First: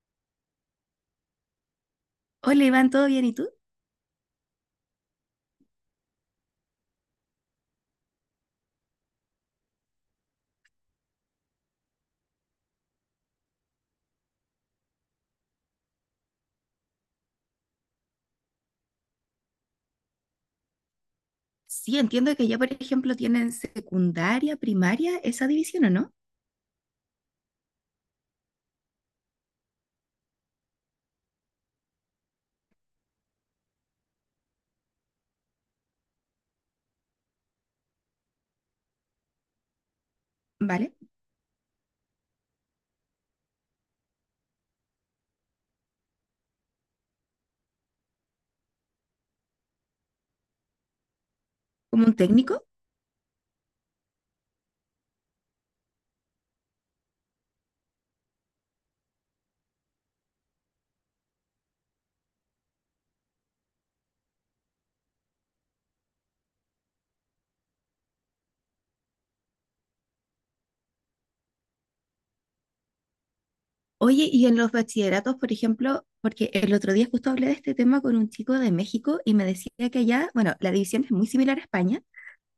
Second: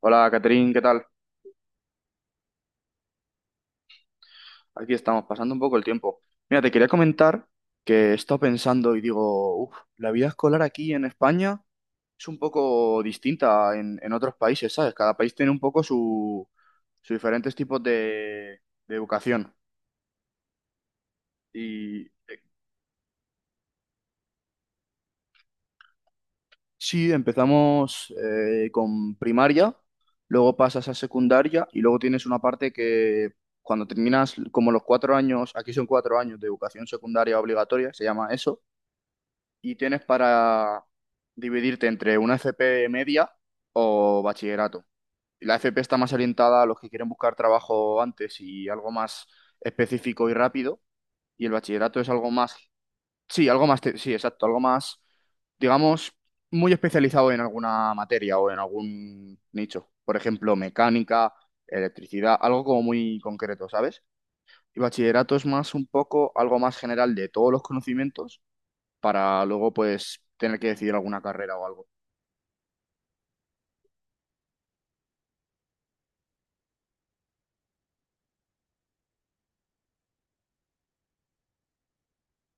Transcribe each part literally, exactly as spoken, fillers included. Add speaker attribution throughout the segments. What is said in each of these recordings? Speaker 1: Hola, Catherine, ¿qué tal?
Speaker 2: Hola Iván, ¿todo bien? ¿Y tú?
Speaker 1: Aquí estamos, pasando un poco el tiempo. Mira, te quería comentar que he estado pensando y digo, "Uf, la vida escolar aquí en España es un poco distinta en, en otros países, ¿sabes? Cada país tiene un poco su, sus diferentes tipos de, de educación.
Speaker 2: Sí,
Speaker 1: Y
Speaker 2: entiendo
Speaker 1: eh,
Speaker 2: que ya, por ejemplo, tienen secundaria, primaria, esa división, ¿o no?
Speaker 1: sí, empezamos eh, con primaria, luego pasas a secundaria y luego tienes una parte que cuando terminas como los cuatro años, aquí son cuatro años de educación secundaria obligatoria, se llama eso y tienes para
Speaker 2: ¿Vale?
Speaker 1: dividirte entre una F P media o bachillerato. La F P está más orientada a los que quieren buscar trabajo antes y algo más específico y rápido, y el bachillerato
Speaker 2: Como
Speaker 1: es
Speaker 2: un
Speaker 1: algo
Speaker 2: técnico.
Speaker 1: más, sí, algo más, te- sí, exacto, algo más, digamos, muy especializado en alguna materia o en algún nicho. Por ejemplo, mecánica, electricidad, algo como muy concreto, ¿sabes? Y bachillerato es más un poco algo más general de todos los conocimientos para luego pues tener que decidir alguna carrera o algo.
Speaker 2: Oye, y en los bachilleratos, por ejemplo, porque el otro día justo hablé de este tema con un chico de México y me decía que allá, bueno, la división es muy similar a España.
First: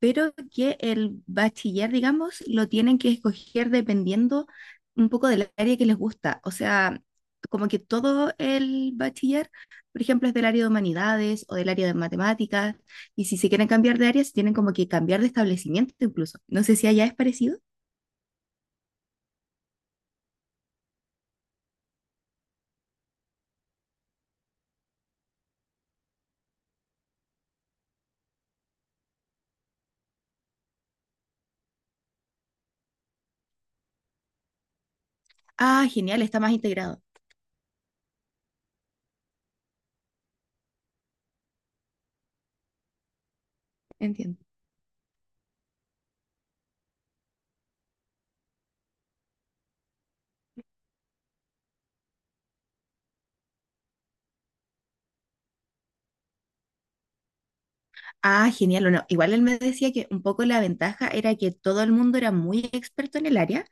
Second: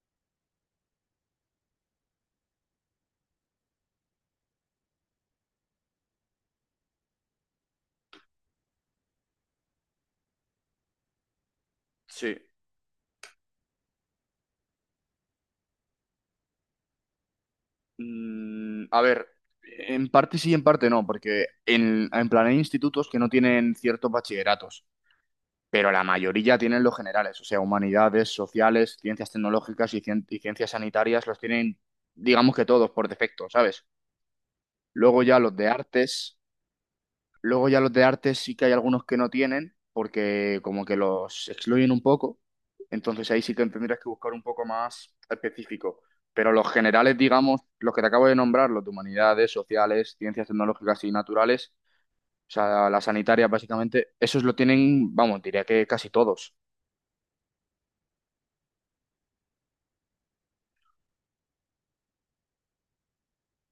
Speaker 2: Pero que el bachiller, digamos, lo tienen que escoger dependiendo un poco del área que les gusta. O sea, como que todo el bachiller, por ejemplo, es del área de humanidades o del área de
Speaker 1: Sí.
Speaker 2: matemáticas, y si se quieren cambiar de área, se tienen como que cambiar de establecimiento incluso. No sé si allá es parecido.
Speaker 1: Mm, a ver, en parte sí, en parte no, porque en, en plan hay institutos que no tienen ciertos bachilleratos, pero la mayoría tienen los generales, o sea, humanidades, sociales, ciencias tecnológicas y, cien- y ciencias sanitarias los tienen, digamos que todos por defecto, ¿sabes? Luego ya los de
Speaker 2: Ah, genial,
Speaker 1: artes.
Speaker 2: está más integrado.
Speaker 1: Luego ya los de arte sí que hay algunos que no tienen, porque como que los excluyen un poco. Entonces ahí sí que tendrías que buscar un
Speaker 2: Entiendo.
Speaker 1: poco más específico. Pero los generales, digamos, los que te acabo de nombrar, los de humanidades, sociales, ciencias tecnológicas y naturales, o sea, las sanitarias básicamente, esos lo tienen, vamos, diría que casi todos.
Speaker 2: Ah, genial, o no. Igual él me decía que un poco la ventaja era que todo el mundo era muy experto en el área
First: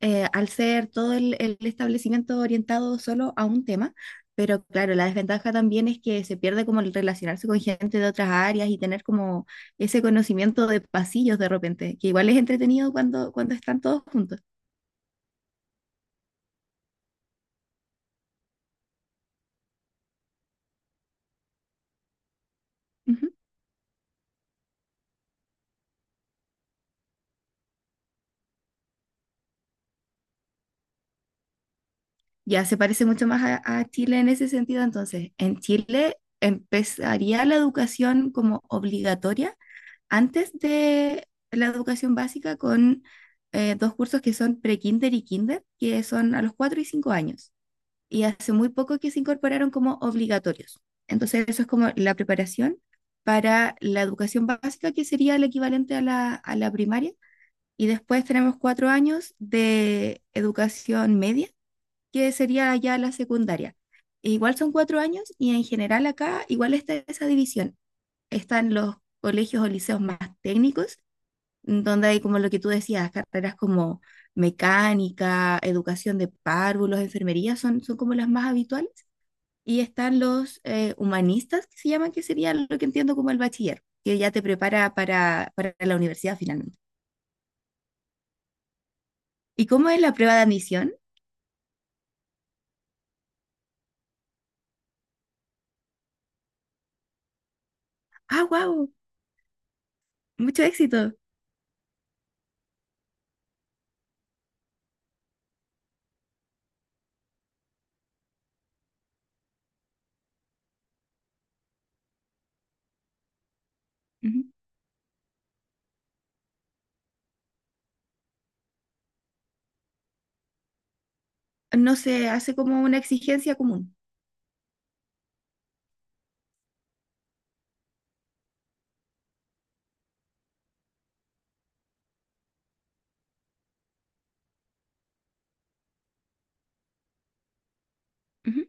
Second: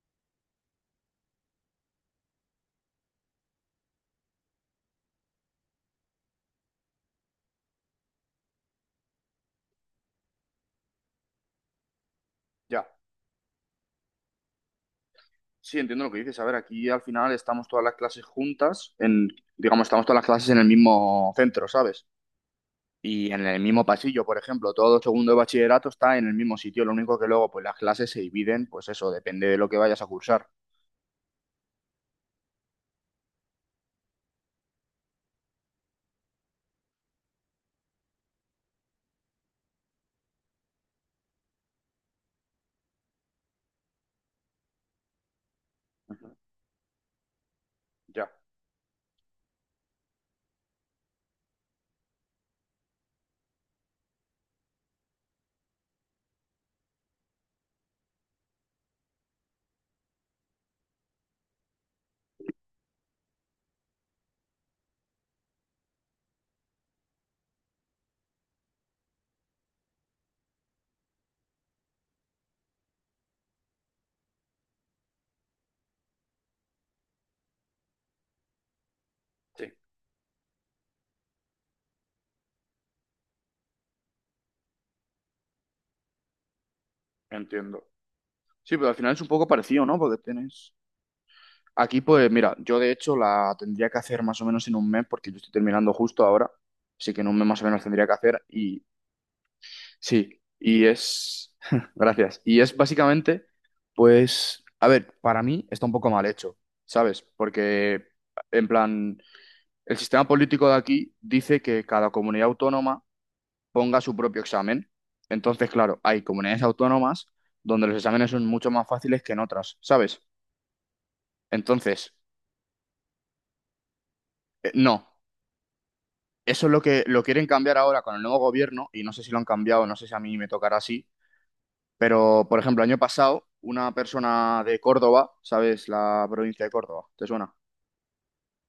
Speaker 2: eh, al ser todo el, el establecimiento orientado solo a un tema, pero claro, la desventaja también es que se pierde como el relacionarse con gente de otras áreas y tener como ese conocimiento de pasillos de repente, que igual es
Speaker 1: Ya.
Speaker 2: entretenido cuando, cuando están todos juntos.
Speaker 1: Sí, entiendo lo que dices. A ver, aquí al final estamos todas las clases juntas, en, digamos, estamos todas las clases en el mismo centro, ¿sabes? Y
Speaker 2: Ujú.
Speaker 1: en el mismo pasillo, por ejemplo, todo segundo de bachillerato está en el mismo sitio, lo único que luego pues las clases se dividen, pues eso, depende de lo que vayas a cursar.
Speaker 2: Ya se parece mucho más a, a Chile en ese sentido, entonces, en Chile empezaría la educación como obligatoria antes de la educación básica con eh, dos cursos que son pre-kinder y kinder, que
Speaker 1: Ujú,
Speaker 2: son a los cuatro y cinco años. Y
Speaker 1: ya,
Speaker 2: hace muy poco que se incorporaron como obligatorios. Entonces, eso es como la preparación para la educación básica, que sería el equivalente a la, a la primaria. Y después tenemos cuatro años de educación media, que sería ya la secundaria. Igual son cuatro años y en general acá igual está esa división. Están los colegios o liceos más técnicos donde hay como lo que tú decías, carreras como mecánica, educación de párvulos, enfermería, son, son como las más habituales.
Speaker 1: sí,
Speaker 2: Y están los eh, humanistas, que se llaman, que sería lo que entiendo como el bachiller, que ya te prepara para, para la universidad finalmente.
Speaker 1: entiendo. Sí, pero al final es un poco
Speaker 2: ¿Y
Speaker 1: parecido,
Speaker 2: cómo
Speaker 1: ¿no?
Speaker 2: es la
Speaker 1: Porque
Speaker 2: prueba de
Speaker 1: tienes...
Speaker 2: admisión?
Speaker 1: Aquí, pues mira, yo de hecho la tendría que hacer más o menos en un mes, porque yo estoy terminando justo ahora, así que en un mes más o menos tendría que hacer
Speaker 2: Ah,
Speaker 1: y
Speaker 2: wow,
Speaker 1: sí,
Speaker 2: mucho
Speaker 1: y
Speaker 2: éxito.
Speaker 1: es... Gracias. Y es básicamente, pues, a ver, para mí está un poco mal hecho, ¿sabes? Porque, en plan... El sistema político de aquí dice que cada comunidad autónoma ponga su propio
Speaker 2: Ujú.
Speaker 1: examen. Entonces, claro, hay comunidades autónomas donde los exámenes son mucho más fáciles que en otras, ¿sabes?
Speaker 2: No
Speaker 1: Entonces,
Speaker 2: se hace como una exigencia común.
Speaker 1: eh, no. Eso es lo que lo quieren cambiar ahora con el nuevo gobierno y no sé si lo han cambiado, no sé si a mí me tocará así, pero por ejemplo, el año pasado una persona de Córdoba, ¿sabes? La provincia de Córdoba, ¿te suena?
Speaker 2: Ujú.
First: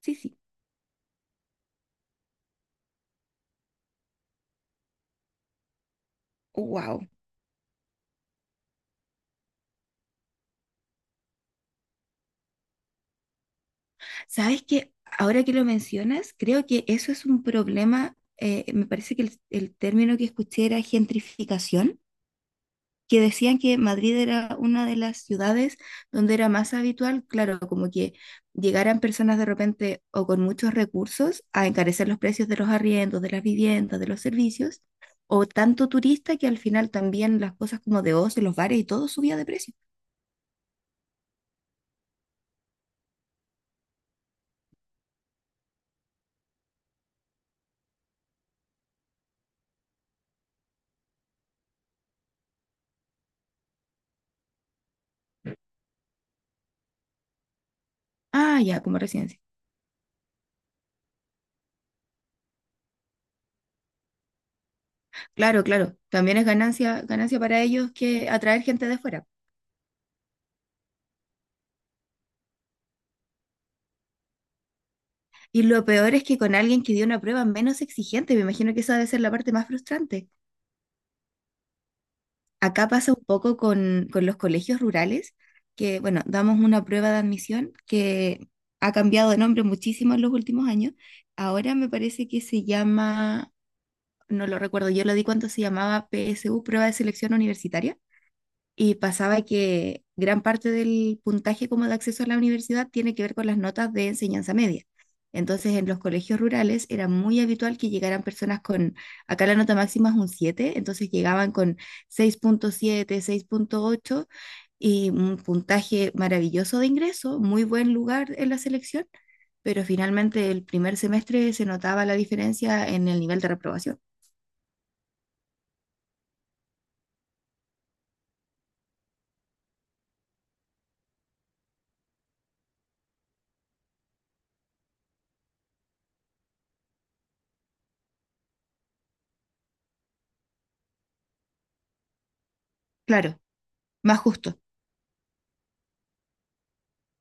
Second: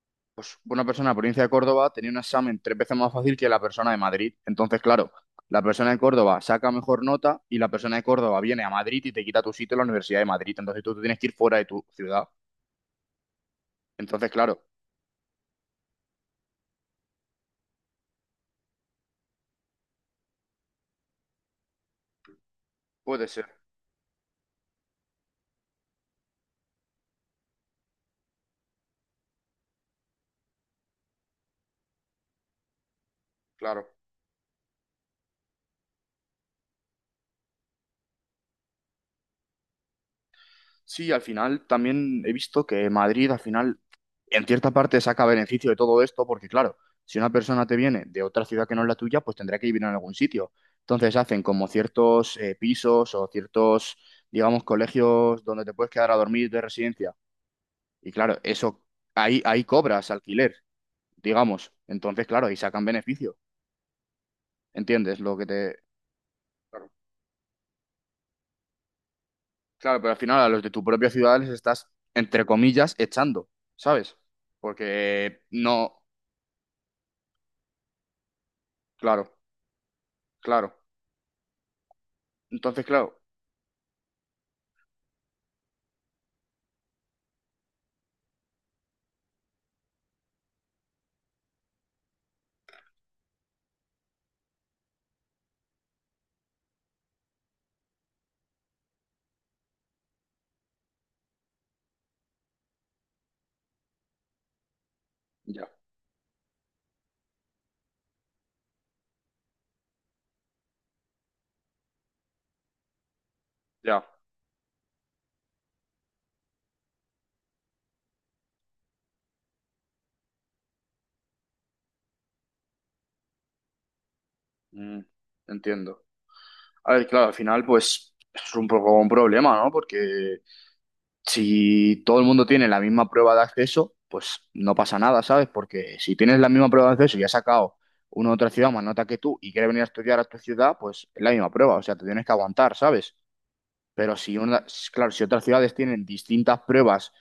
Speaker 2: Sí, sí.
Speaker 1: Pues una persona de la provincia de Córdoba tenía un examen tres veces más fácil que la persona de Madrid. Entonces, claro, la persona de Córdoba saca mejor
Speaker 2: Wow.
Speaker 1: nota y la persona de Córdoba viene a Madrid y te quita tu sitio en la Universidad de Madrid. Entonces tú te tienes que ir fuera de tu ciudad. Entonces, claro,
Speaker 2: ¿Sabes qué? Ahora que lo mencionas, creo que eso es un problema. Eh, me parece que el, el término que escuché era gentrificación, que
Speaker 1: puede ser,
Speaker 2: decían que Madrid era una de las ciudades donde era más habitual, claro, como que llegaran personas de repente o con muchos recursos a encarecer los precios de los arriendos, de las
Speaker 1: claro.
Speaker 2: viviendas, de los servicios, o tanto turista que al final también las cosas como de ocio, los bares y todo subía de precio.
Speaker 1: Sí, al final también he visto que Madrid al final en cierta parte saca beneficio de todo esto porque claro, si una persona te viene de otra ciudad que no es la tuya, pues tendrá que vivir en algún sitio. Entonces hacen como ciertos eh, pisos o ciertos, digamos, colegios donde te puedes quedar a dormir de residencia. Y claro,
Speaker 2: Ah,
Speaker 1: eso
Speaker 2: ya, como residencia.
Speaker 1: ahí, ahí cobras alquiler, digamos. Entonces, claro, ahí sacan beneficio. ¿Entiendes lo que
Speaker 2: Claro,
Speaker 1: te...
Speaker 2: claro. También es
Speaker 1: Claro,
Speaker 2: ganancia, ganancia para ellos que atraer gente de fuera.
Speaker 1: claro, pero al final a los de tu propia ciudad les estás, entre comillas, echando, ¿sabes? Porque
Speaker 2: Y lo
Speaker 1: no...
Speaker 2: peor es que con alguien que dio una prueba menos exigente, me imagino que esa debe ser
Speaker 1: Claro,
Speaker 2: la parte más frustrante.
Speaker 1: claro. Entonces,
Speaker 2: Acá pasa
Speaker 1: claro,
Speaker 2: un poco con, con los colegios rurales, que bueno, damos una prueba de admisión que ha cambiado de nombre muchísimo en los últimos años. Ahora me parece que se llama, no lo recuerdo, yo lo di cuando se llamaba P S U, prueba de selección universitaria. Y pasaba que gran parte del puntaje como de acceso a la universidad tiene que ver con las notas de enseñanza media.
Speaker 1: ya,
Speaker 2: Entonces, en los colegios rurales era muy habitual que llegaran personas con, acá la nota máxima es un siete, entonces llegaban con seis seis punto siete, seis punto
Speaker 1: ya,
Speaker 2: ocho y un puntaje maravilloso de ingreso, muy buen lugar en la selección, pero finalmente el primer semestre se notaba la diferencia en el nivel de reprobación.
Speaker 1: mm, entiendo. A ver, claro, al final, pues es un poco un problema, ¿no? Porque si todo el mundo tiene la misma prueba de acceso, pues no pasa nada, ¿sabes? Porque si tienes la misma prueba de acceso y has sacado una otra ciudad más nota que tú y quiere venir a estudiar a tu ciudad, pues es la misma prueba, o sea, te tienes que aguantar, ¿sabes?
Speaker 2: Claro,
Speaker 1: Pero
Speaker 2: más
Speaker 1: si
Speaker 2: justo.
Speaker 1: una, claro, si otras ciudades tienen distintas pruebas,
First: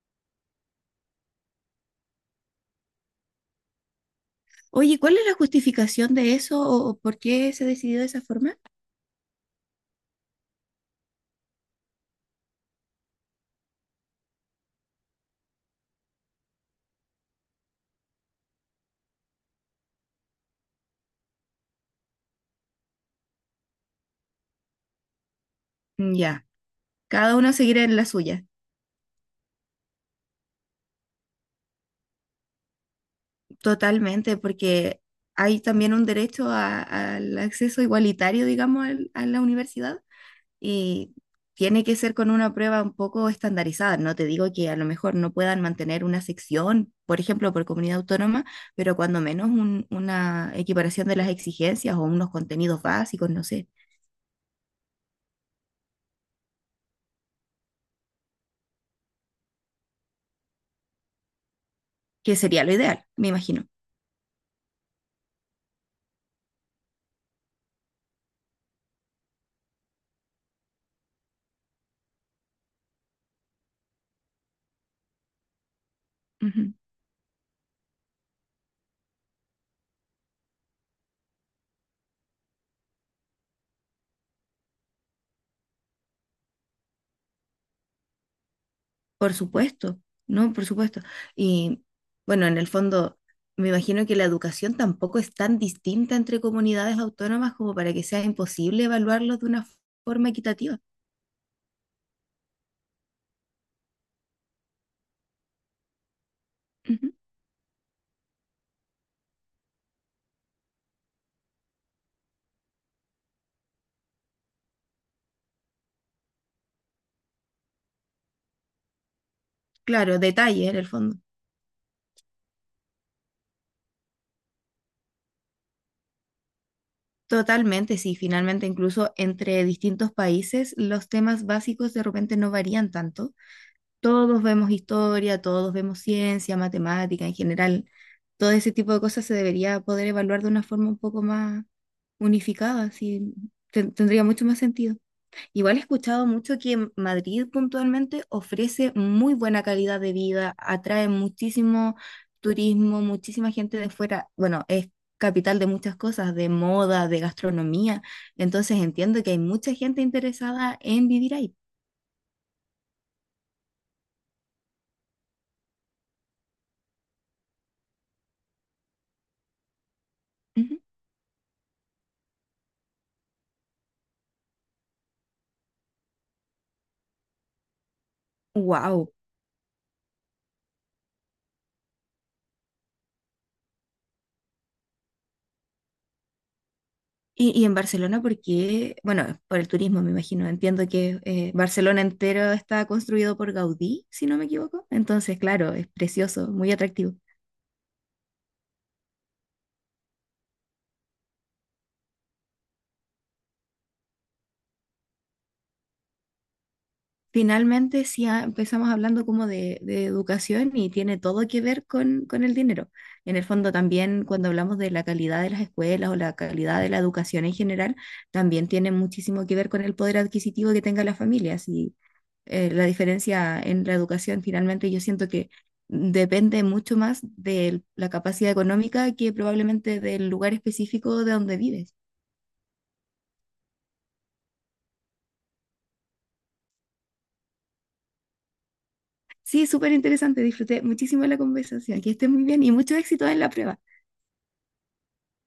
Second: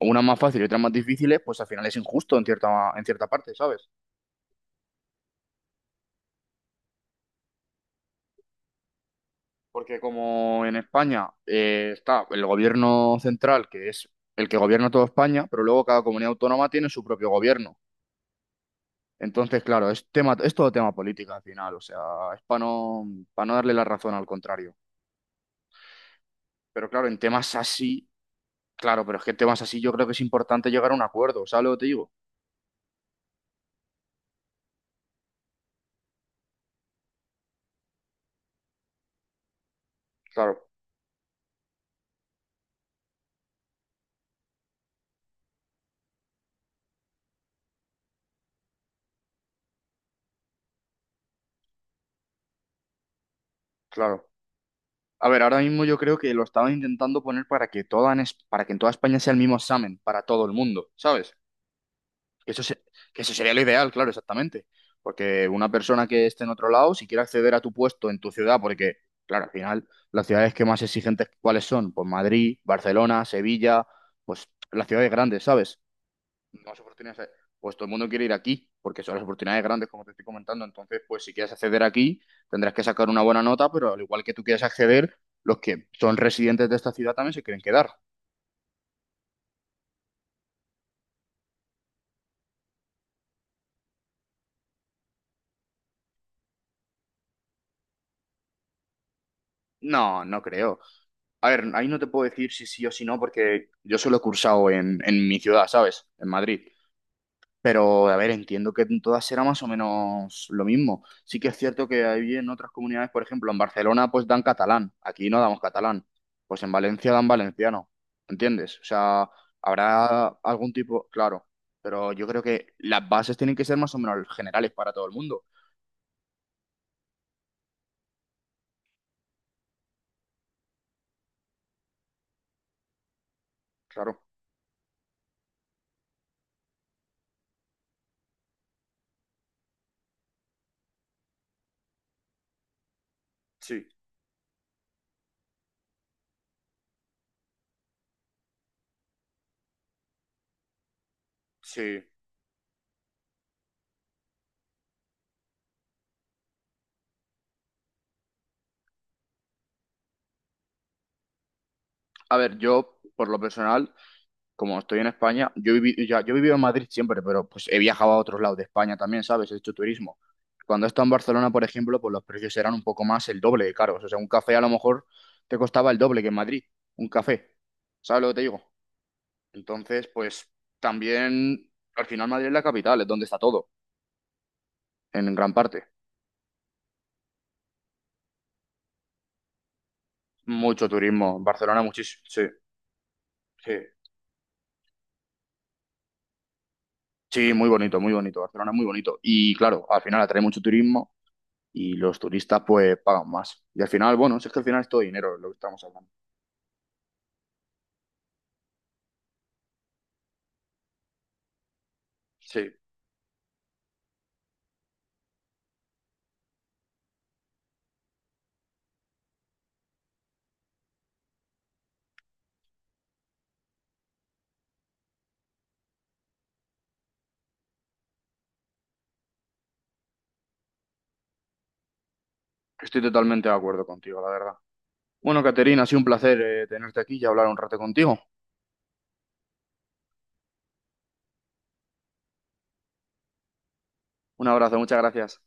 Speaker 1: unas más fáciles y otras más difíciles, pues al final es injusto en cierta, en cierta parte, ¿sabes?
Speaker 2: Oye, ¿cuál es la justificación de eso o, o por qué se decidió de esa forma?
Speaker 1: Porque como en España eh, está el gobierno central, que es el que gobierna toda España, pero luego cada comunidad autónoma tiene su propio gobierno. Entonces, claro, es tema, es todo tema política al final, o sea, es para no, para no darle la razón al contrario.
Speaker 2: Ya,
Speaker 1: Pero claro, en
Speaker 2: cada uno
Speaker 1: temas
Speaker 2: seguirá en la
Speaker 1: así,
Speaker 2: suya,
Speaker 1: claro, pero es que en temas así yo creo que es importante llegar a un acuerdo, ¿sabes lo que te digo?
Speaker 2: totalmente, porque hay también un derecho a- al acceso igualitario, digamos, al- a la universidad
Speaker 1: Claro,
Speaker 2: y tiene que ser con una prueba un poco estandarizada. No te digo que a lo mejor no puedan mantener una sección, por ejemplo, por comunidad autónoma, pero cuando menos un- una equiparación de las exigencias o unos contenidos básicos, no sé,
Speaker 1: claro. A ver, ahora mismo yo creo que lo estaban intentando poner para que toda en es- para que en toda España sea el mismo examen para todo el mundo, ¿sabes?
Speaker 2: que
Speaker 1: Que eso,
Speaker 2: sería lo
Speaker 1: se-
Speaker 2: ideal,
Speaker 1: que
Speaker 2: me
Speaker 1: eso sería lo
Speaker 2: imagino.
Speaker 1: ideal, claro, exactamente. Porque una persona que esté en otro lado, si quiere acceder a tu puesto en tu ciudad, porque, claro, al final, las ciudades que más exigentes, ¿cuáles son? Pues Madrid, Barcelona, Sevilla, pues las ciudades grandes, ¿sabes? Más oportunidades hay. Pues todo el mundo quiere ir aquí, porque son las oportunidades grandes, como te estoy comentando. Entonces, pues si quieres acceder aquí, tendrás que sacar una buena nota, pero al igual que tú quieres acceder, los que son residentes de esta ciudad también se quieren quedar.
Speaker 2: Por supuesto, no, por supuesto. Y bueno, en el fondo, me imagino que la educación tampoco es tan distinta entre comunidades autónomas como para que sea imposible evaluarlos de una
Speaker 1: No,
Speaker 2: forma
Speaker 1: no creo.
Speaker 2: equitativa.
Speaker 1: A ver, ahí no te puedo decir si sí o si no, porque yo solo he cursado en, en mi ciudad, ¿sabes? En Madrid.
Speaker 2: Ujú.
Speaker 1: Pero, a ver, entiendo que en todas será más o menos lo mismo. Sí que es cierto que hay en otras comunidades, por ejemplo, en Barcelona, pues dan catalán. Aquí no damos catalán. Pues en Valencia dan valenciano. ¿Entiendes? O sea,
Speaker 2: Claro,
Speaker 1: habrá
Speaker 2: detalle
Speaker 1: algún
Speaker 2: en el
Speaker 1: tipo,
Speaker 2: fondo.
Speaker 1: claro. Pero yo creo que las bases tienen que ser más o menos generales para todo el mundo.
Speaker 2: Totalmente, sí, finalmente incluso entre distintos países los temas básicos de repente no varían tanto.
Speaker 1: Claro.
Speaker 2: Todos vemos historia, todos vemos ciencia, matemática en general. Todo ese tipo de cosas se debería poder evaluar de una forma un poco más unificada, así
Speaker 1: Sí,
Speaker 2: ten- tendría mucho más sentido. Igual he escuchado mucho que Madrid puntualmente ofrece muy buena calidad de vida, atrae muchísimo
Speaker 1: sí.
Speaker 2: turismo, muchísima gente de fuera. Bueno, es capital de muchas cosas, de moda, de gastronomía. Entonces entiendo que hay mucha gente interesada en vivir ahí.
Speaker 1: A ver, yo, por lo personal, como estoy en España, yo he vivi- ya, yo he vivido en Madrid siempre, pero pues he viajado a otros lados de España también, ¿sabes? He hecho turismo. Cuando he estado en Barcelona, por ejemplo, pues los precios eran un poco más el doble de caros. O sea, un café a lo mejor te costaba el doble que en Madrid, un café. ¿Sabes lo que te digo?
Speaker 2: Wow.
Speaker 1: Entonces, pues también, al final Madrid es la capital, es donde está todo, en gran parte.
Speaker 2: Y, y en Barcelona, porque, bueno, por el turismo, me imagino. Entiendo
Speaker 1: Mucho
Speaker 2: que
Speaker 1: turismo,
Speaker 2: eh,
Speaker 1: Barcelona
Speaker 2: Barcelona
Speaker 1: muchísimo, sí,
Speaker 2: entero está construido por
Speaker 1: sí.
Speaker 2: Gaudí, si no me equivoco. Entonces, claro, es precioso, muy atractivo.
Speaker 1: Sí, muy bonito, muy bonito, Barcelona es muy bonito. Y claro, al final atrae mucho turismo y los turistas pues pagan más. Y al final, bueno, si es que al final es todo dinero lo que estamos hablando.
Speaker 2: Finalmente, sí, ah, empezamos hablando como de, de educación y tiene todo que ver con, con el
Speaker 1: Sí,
Speaker 2: dinero. En el fondo, también cuando hablamos de la calidad de las escuelas o la calidad de la educación en general, también tiene muchísimo que ver con el poder adquisitivo que tenga la familia. Si eh, la diferencia en la educación finalmente yo siento que depende mucho más de la capacidad económica que probablemente del lugar específico de donde vives.
Speaker 1: estoy totalmente de acuerdo contigo, la verdad. Bueno, Caterina, ha sido un placer eh, tenerte aquí y hablar un rato contigo.
Speaker 2: Sí, súper interesante, disfruté muchísimo de la conversación, que estés muy bien y mucho éxito en la prueba.
Speaker 1: Un abrazo, muchas gracias.